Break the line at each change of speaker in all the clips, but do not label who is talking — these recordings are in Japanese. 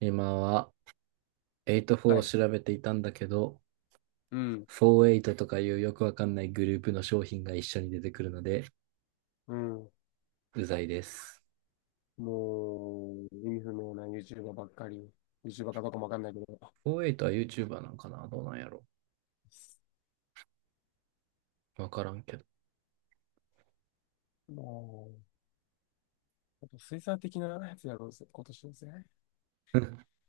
今は84
は
を
い。
調べていたんだけど、
うん。
48とかいうよくわかんないグループの商品が一緒に出てくるので、
うん。
うざいです。
もう、意味不明な YouTuber ばっかり。YouTuber かどうかもわかんないけど。
48はちは YouTuber なんかな、どうなんやろ、わからんけど。
もう、あと水産的なやつやろうぜ、今年のせ。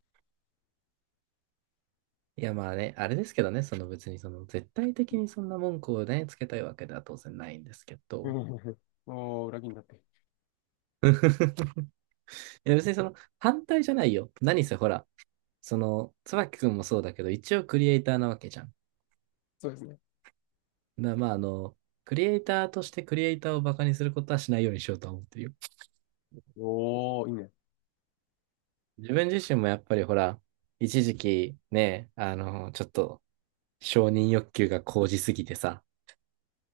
いやまあね、あれですけどね、その別にその絶対的にそんな文句をね、つけたいわけでは当然ないんですけ
う
ど。
ん。おー、裏切りになって。
いや別にその反対じゃないよ。何せほら、その椿くんもそうだけど、一応クリエイターなわけじゃん。
そうですね。
まあ、クリエイターとしてクリエイターをバカにすることはしないようにしようと思ってるよ。
おー、いいね。
自分自身もやっぱりほら、一時期ね、ちょっと承認欲求が高じすぎてさ、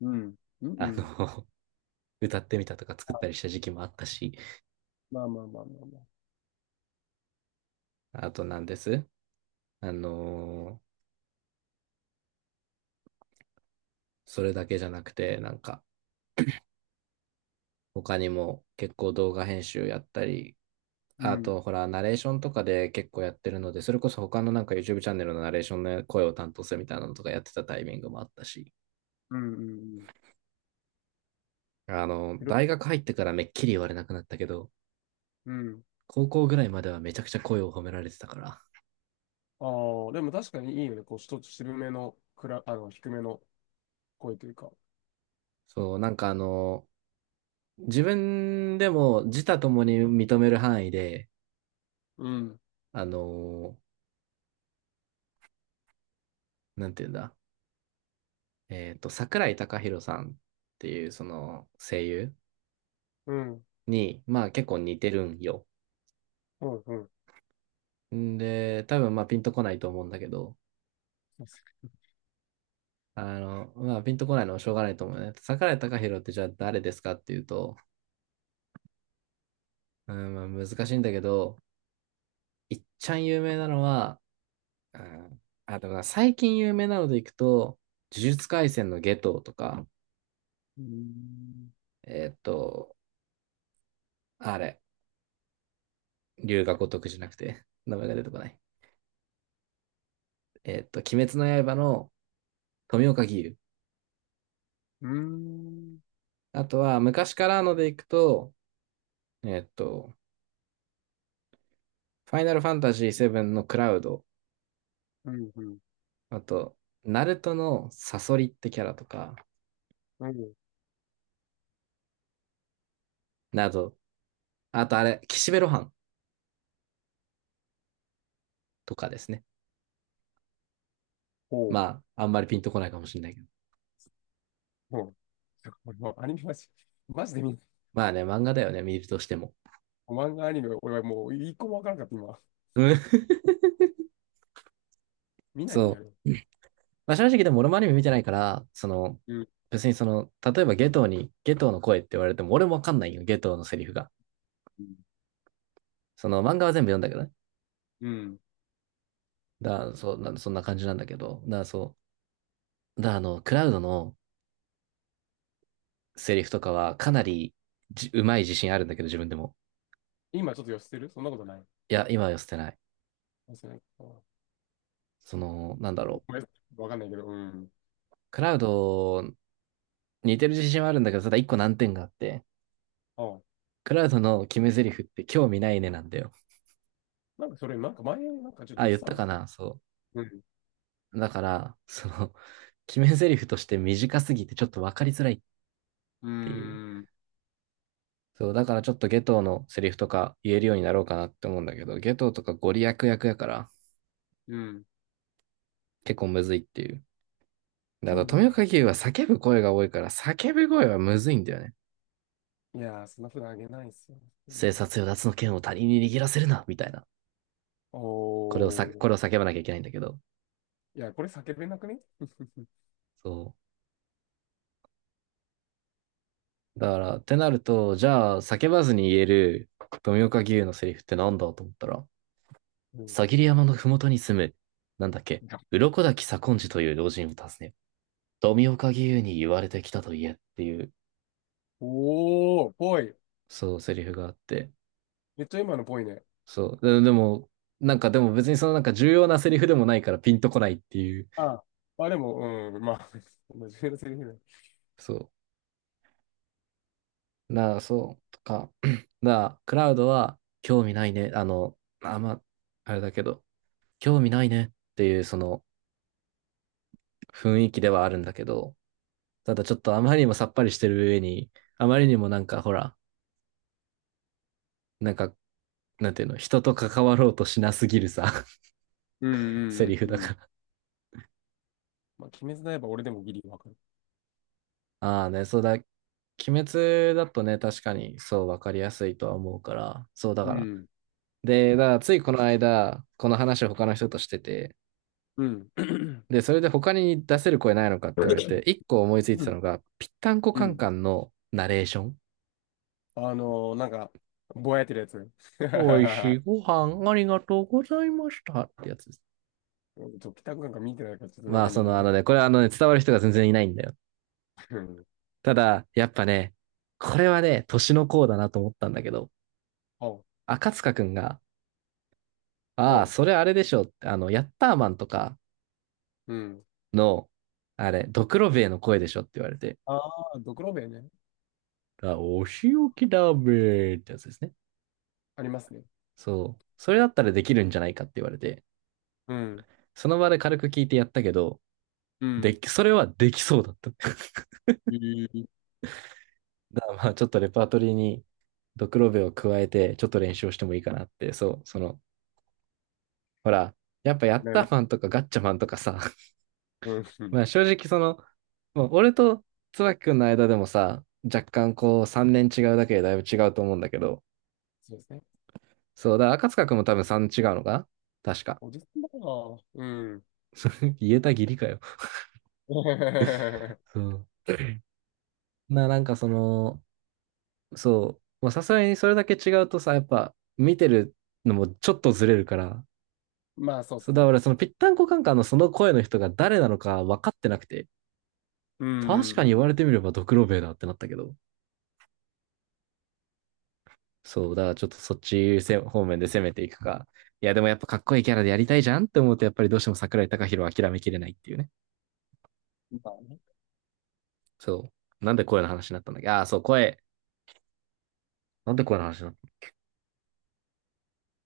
うん。うん、う
あ
ん。
の、歌ってみたとか作ったりした時期もあったし、
まあまあまあまあまあ。
あとなんです。あの、それだけじゃなくて、なんか、他にも結構動画編集やったり、
う
あと、
ん。
ほら、ナレーションとかで結構やってるので、それこそ他のなんか YouTube チャンネルのナレーションの声を担当するみたいなのとかやってたタイミングもあったし、
うん、うん、うん。いろ、
大学入ってからめっきり言われなくなったけど、
うん。
高校ぐらいまではめちゃくちゃ声を褒められてたから。
ああ、でも確かにいいよね。こう、一つ渋めの、くら、低めの声というか。
そう、なんか自分でも自他ともに認める範囲で、
うん。
あの、なんていうんだ、桜井孝宏さんっていうその声優
うん。
に、まあ結構似てるんよ。
うん、うん。
んで、多分まあピンとこないと思うんだけど、
そうですね。
まあピンとこないのはしょうがないと思うね。桜井孝宏ってじゃあ誰ですかっていうと、うん、まあ難しいんだけど、いっちゃん有名なのは、うん、あ、でもな最近有名なのでいくと、呪術廻戦のゲトウとか、
うーん。
えーっと、あれ、龍が如くじゃなくて、名前が出てこない。鬼滅の刃の富岡義勇。
うーん。
あとは、昔からのでいくと、えーっと、ファイナルファンタジー7のクラウド、
うん、うん、うん。
あと、ナルトのサソリってキャラとか、など、あとあれ、岸辺露伴とかですね。
ほう、
まあ、あんまりピンとこないかもしれないけど。
ほう。もうアニメマジ、マジで見ない。
まあね、漫画だよね、見るとしても。
漫画アニメ、俺はもう一個もわからなかった、今。
うん
見ないん
そ
だ
う。
よね。
まあ、正直でも俺もアニメ見てないから、その、
うん、
別にその、例えばゲトウの声って言われても俺もわかんないよ、ゲトウのセリフが。
うん。
その漫画は全部読んだけどね。
うん。
だから、そう、そんな感じなんだけど。そう。だ、あの、クラウドのセリフとかはかなりうまい自信あるんだけど、自分でも。
今ちょっと寄せてる？そんなことない？
いや、今は寄せてない。
寄せないか。あ、ご
その、なんだろう。
めん、わかんないけど、うん。
クラウド、似てる自信はあるんだけど、ただ一個難点があって、
あ、
クラウドの決め台詞って興味ないねなんだよ。
なんかそれ、なんか前、なんかちょっと
あ、
言っ
言っ
てた
たか
な。
なそう。
うん。
だから、その、決め台詞として短すぎてちょっと分かりづらいっ
う
ていう。
ーん。
そう、だからちょっとゲトウのセリフとか言えるようになろうかなって思うんだけど、ゲトウとかゴリ役やから
うん。
結構むずいっていう。だか
興
ら
味な
富
い
岡
ね。
義勇は叫ぶ声が多いから叫ぶ声はむずいんだよね。
いやー、そんなふうあげないっすよ。
生殺与奪の剣を他人に握らせるな、みたいな。
お
こ
ー。
れを叫ばなきゃいけないんだけど。
いや、これ叫べなくね？
そう。だから、ってなると、じゃあ叫ばずに言える富岡義勇のセリフってなんだと思ったら、
うん。
さぎり山のふもとに住む、なんだっけ、鱗滝左近次という老人を訪ね、富岡義勇に言われてきたと言えっていう、
おー、ぽい。
そう、セリフがあって、
めっちゃ今のぽいね。
そう、でも、なんかでも別にそのなんか重要なセリフでもないからピンとこないっていう、
あ、まあでも、うん、まあ、真面目なセリフだ。
そう、なあ、そう、とか、なあ、クラウドは興味ないね、あ、まあ、あれだけど、興味ないねっていうその雰囲気ではあるんだけど、ただちょっとあまりにもさっぱりしてる上に、あまりにもなんかほら、なんかなんていうの、人と関わろうとしなすぎるさ、
うん
セ
う
リ
んう
フ
ん
だ
う
か
ん。
ら。
まあ、鬼滅の刃、俺でもギリわかる。
ああね、そうだ、鬼滅だとね、確かにそう分かりやすいとは思うから、そうだ
う
から。
ん、
で、だからついこの間、この話を他の人としてて、
うん、
で、それで他に出せる声ないのかって言われて、一個思いついて
う
た
ん、
のが、ぴったんこ
う
カン
ん。
カンのナレーション。
あのなんか、ぼやってるやつ。
おいしい ご飯ありがとうございましたってやつです。
うん、ちょっと、北くなんか見てないからちょっとわ
まあ、
かんな
そ
いけ
の、
ど。
あのね、これはあのね、伝わる人が全然いないんだよ。
うん。
ただ、やっぱね、これはね、年の功だなと思ったんだけど、
おう、
赤塚くんが、ああ、
おう、
それあれでしょって、ヤッターマンとか
うん。
の、あれ、ドクロベエの声でしょって言われて、
ああ、ドクロベね。
あ、お仕置きだべーってやつですね。
ありますね。
そう。それだったらできるんじゃないかって言われて、
うん、
その場で軽く聞いてやったけど、
うん。
それはできそうだった。
えー、
だからまあ、ちょっとレパートリーにドクロベエを加えて、ちょっと練習をしてもいいかなって、そう、その、ほら、やっぱヤッ
ない
ター
な。
マンとかガッチャマンとかさ、
うん、そ
まあ正直その、まあ、俺と椿君の間でもさ、若干こう3年違うだけでだいぶ違うと思うんだけど、
うですね。
そうだ、赤塚君も多分3違うのか確か。
おじさんだから。うん。
言えたぎりかよ。そう。なんかその、そう、まあさすがにそれだけ違うとさ、やっぱ見てるのもちょっとずれるから、
まあ、そうで
そう
す
だ
ね。
からそのぴったんこカンカンのその声の人が誰なのか分かってなくて、
うん、
確
うん、
かに
う
言
ん。
われてみればドクロベイだってなったけど、そう、だからちょっとそっちせ方面で攻めていくか。いや、でもやっぱかっこいいキャラでやりたいじゃんって思うと、やっぱりどうしても桜井貴宏は諦めきれないっていうね。
みたいなね。
そう。なんで声の話になったんだっけ？そう、声。なんで声の話になったの？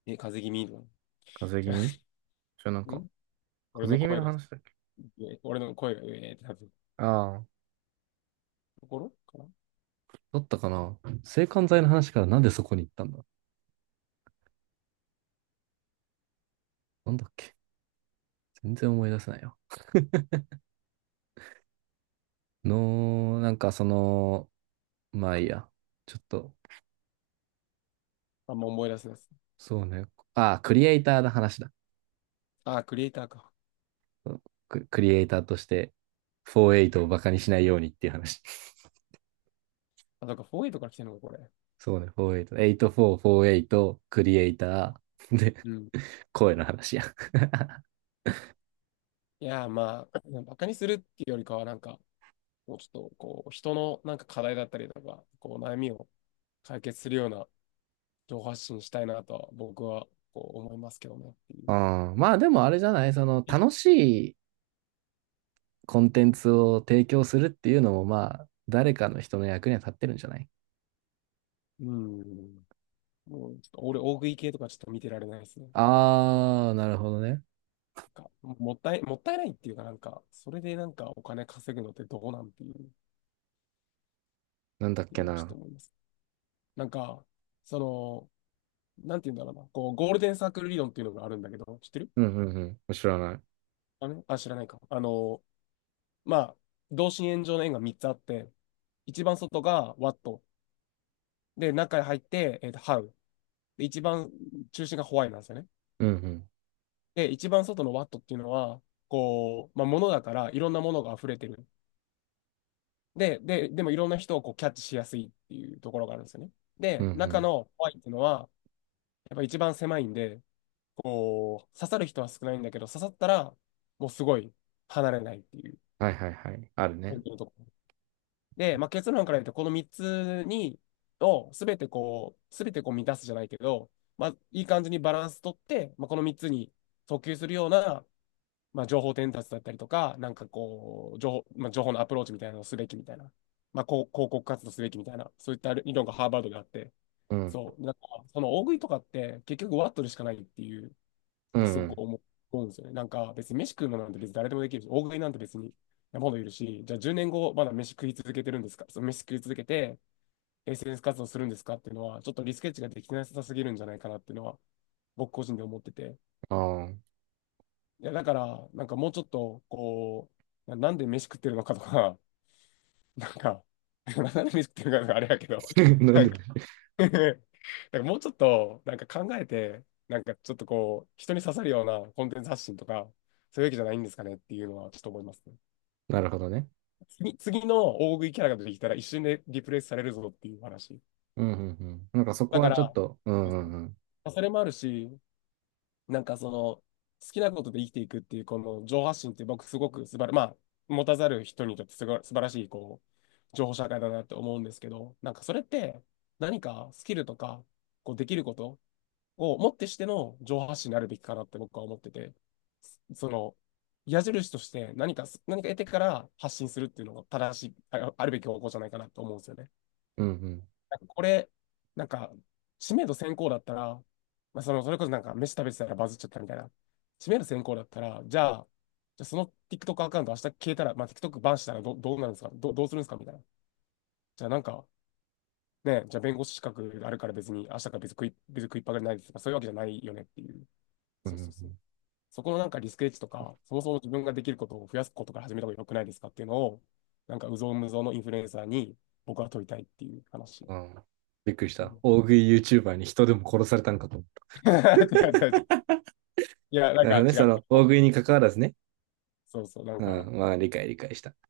え、風邪気味の。
風邪気味
違
じゃなん
う。
か、
ん、俺
風
の
邪気味
声
の
が、
話だっけ？
俺の声が、えーってなってる
ああー、
ところかな。
だったかな。制汗剤の話からなんでそこに行ったんだ？なんだっけ？全然思い出せないよ。の、なんかその、まあいいや。ちょっと、
あんま思い出せないです。
そうね。ああ、クリエイターの話だ。
あ、クリエイターか。
クリエイターとして、48をバカにしないようにっていう話。
あ、だかフォー 4A とから来てるのか、これ。
そうね、48。84、48、クリエイター、で、
うん。
声の話や。
いやまあ、バカにするっていうよりかは、なんか、もうちょっと、こう、人のなんか課題だったりとか、こう、悩みを解決するような情報発信したいなとは、僕は、こう、思いますけどね。ってい
う
う。
ん、まあでもあれじゃない、その楽しいコンテンツを提供するっていうのもまあ、誰かの人の役には立ってるんじゃない？
うん。もう、ちょっと、俺、大食い系とかちょっと見てられないですね。
あー、なるほどね。
か、もったい、もったいないっていうか、なんか、それでなんかお金稼ぐのってどうなんていう、
なんだっけ
今ちょっと
な。
思います。なんか、その、なんて言うんだろうな、こう、ゴールデンサークル理論っていうのがあるんだけど、知ってる？
うんうんうん。知らない。
あ、知らないか。まあ、同心円状の円が3つあって、一番外がワット、で、中に入って、ハウ、で、一番中心がホワイなんですよね。
うんうん。
で、一番外のワットっていうのは、こう、まあ、物だから、いろんなものが溢れてる。で、でもいろんな人をこうキャッチしやすいっていうところがあるんですよね。
うん
で、
う
中
ん。
のホワイっていうのは、やっぱ一番狭いんで、こう、刺さる人は少ないんだけど、刺さったら、もうすごい離れないっていう、
はいはいはい。あるね。
本当のところ。で、まあ、結論から言うと、この3つに、をすべてこう、すべてこう満たすじゃないけど、まあ、いい感じにバランス取って、まあ、この3つに訴求するような、まあ、情報伝達だったりとか、なんかこう、情報、まあ、情報のアプローチみたいなのをすべきみたいな、まあ、こう広告活動すべきみたいな、そういった理論がハーバードであって、
うん。
そう、なんか、その大食いとかって結局ワットルしかないっていう、
うん
す
う
ごく
ん。
思うんですよね。なんか別に飯食うのなんて別に誰でもできるし、大食いなんて別に山ほどいるし、じゃあ10年後まだ飯食い続けてるんですか、その飯食い続けて SNS 活動するんですかっていうのは、ちょっとリスケッチができてなさすぎるんじゃないかなっていうのは、僕個人で思ってて、
ああ。
いや、だから、なんかもうちょっと、こう、なんで飯食ってるのかとか、なんか、なんで飯食ってるのかとかあれやけど、
な ん
なん
でも
か
ない
だからもうちょっと、なんか考えて、なんかちょっとこう、人に刺さるようなコンテンツ発信とか、そういうわけじゃないんですかねっていうのはちょっと思いますね。
なるほどね。
次の大食いキャラが出てきたら一瞬でリプレイスされるぞっていう話。
うんうんうん。なんかそこ
だか
はちょっ
ら、
と、うん
ま
うんうん。
あそれもあるし、なんかその、好きなことで生きていくっていう、この情報発信って僕すごく素晴ら、まあ、持たざる人にとってすごい素晴らしい、こう、情報社会だなって思うんですけど、なんかそれって何かスキルとか、こうできることをもってしての情報発信になるべきかなって僕は思ってて、その、矢印として何か得てから発信するっていうのが正しい、ああるべき方向じゃないかなと思うんですよね。
うんうん
なんかこれ、なんか、知名度先行だったら、まあ、その、それこそなんか、飯食べてたらバズっちゃったみたいな。知名度先行だったら、じゃあ、じゃあその TikTok アカウント明日消えたら、まあ、TikTok バンしたらどうなるんですかどうするんですかみたいな。じゃあなんか、ね、じゃあ弁護士資格あるから別に、明日から別に食い、別に食いっぱがれないですとか、そういうわけじゃないよねっていう。
う
そうそうそう。
ん
そこのなんかリスクエッジとか、そもそも自分ができることを増やすことから始めた方が良くないですかっていうのを、なんか、うぞうむぞうのインフルエンサーに僕は問いたいっていう話。
うん。うん、びっくりし
う
た。
ん。
大食い YouTuber に人でも殺されたんかと思っ
違う違う違う。 いや、な
た。な
ん
る
か
ほどね。
違
そ
う。こ
の、大食
こ、
いに関わらずね。
そうそう、なん
う
か、
ん。まあ、理解理解した。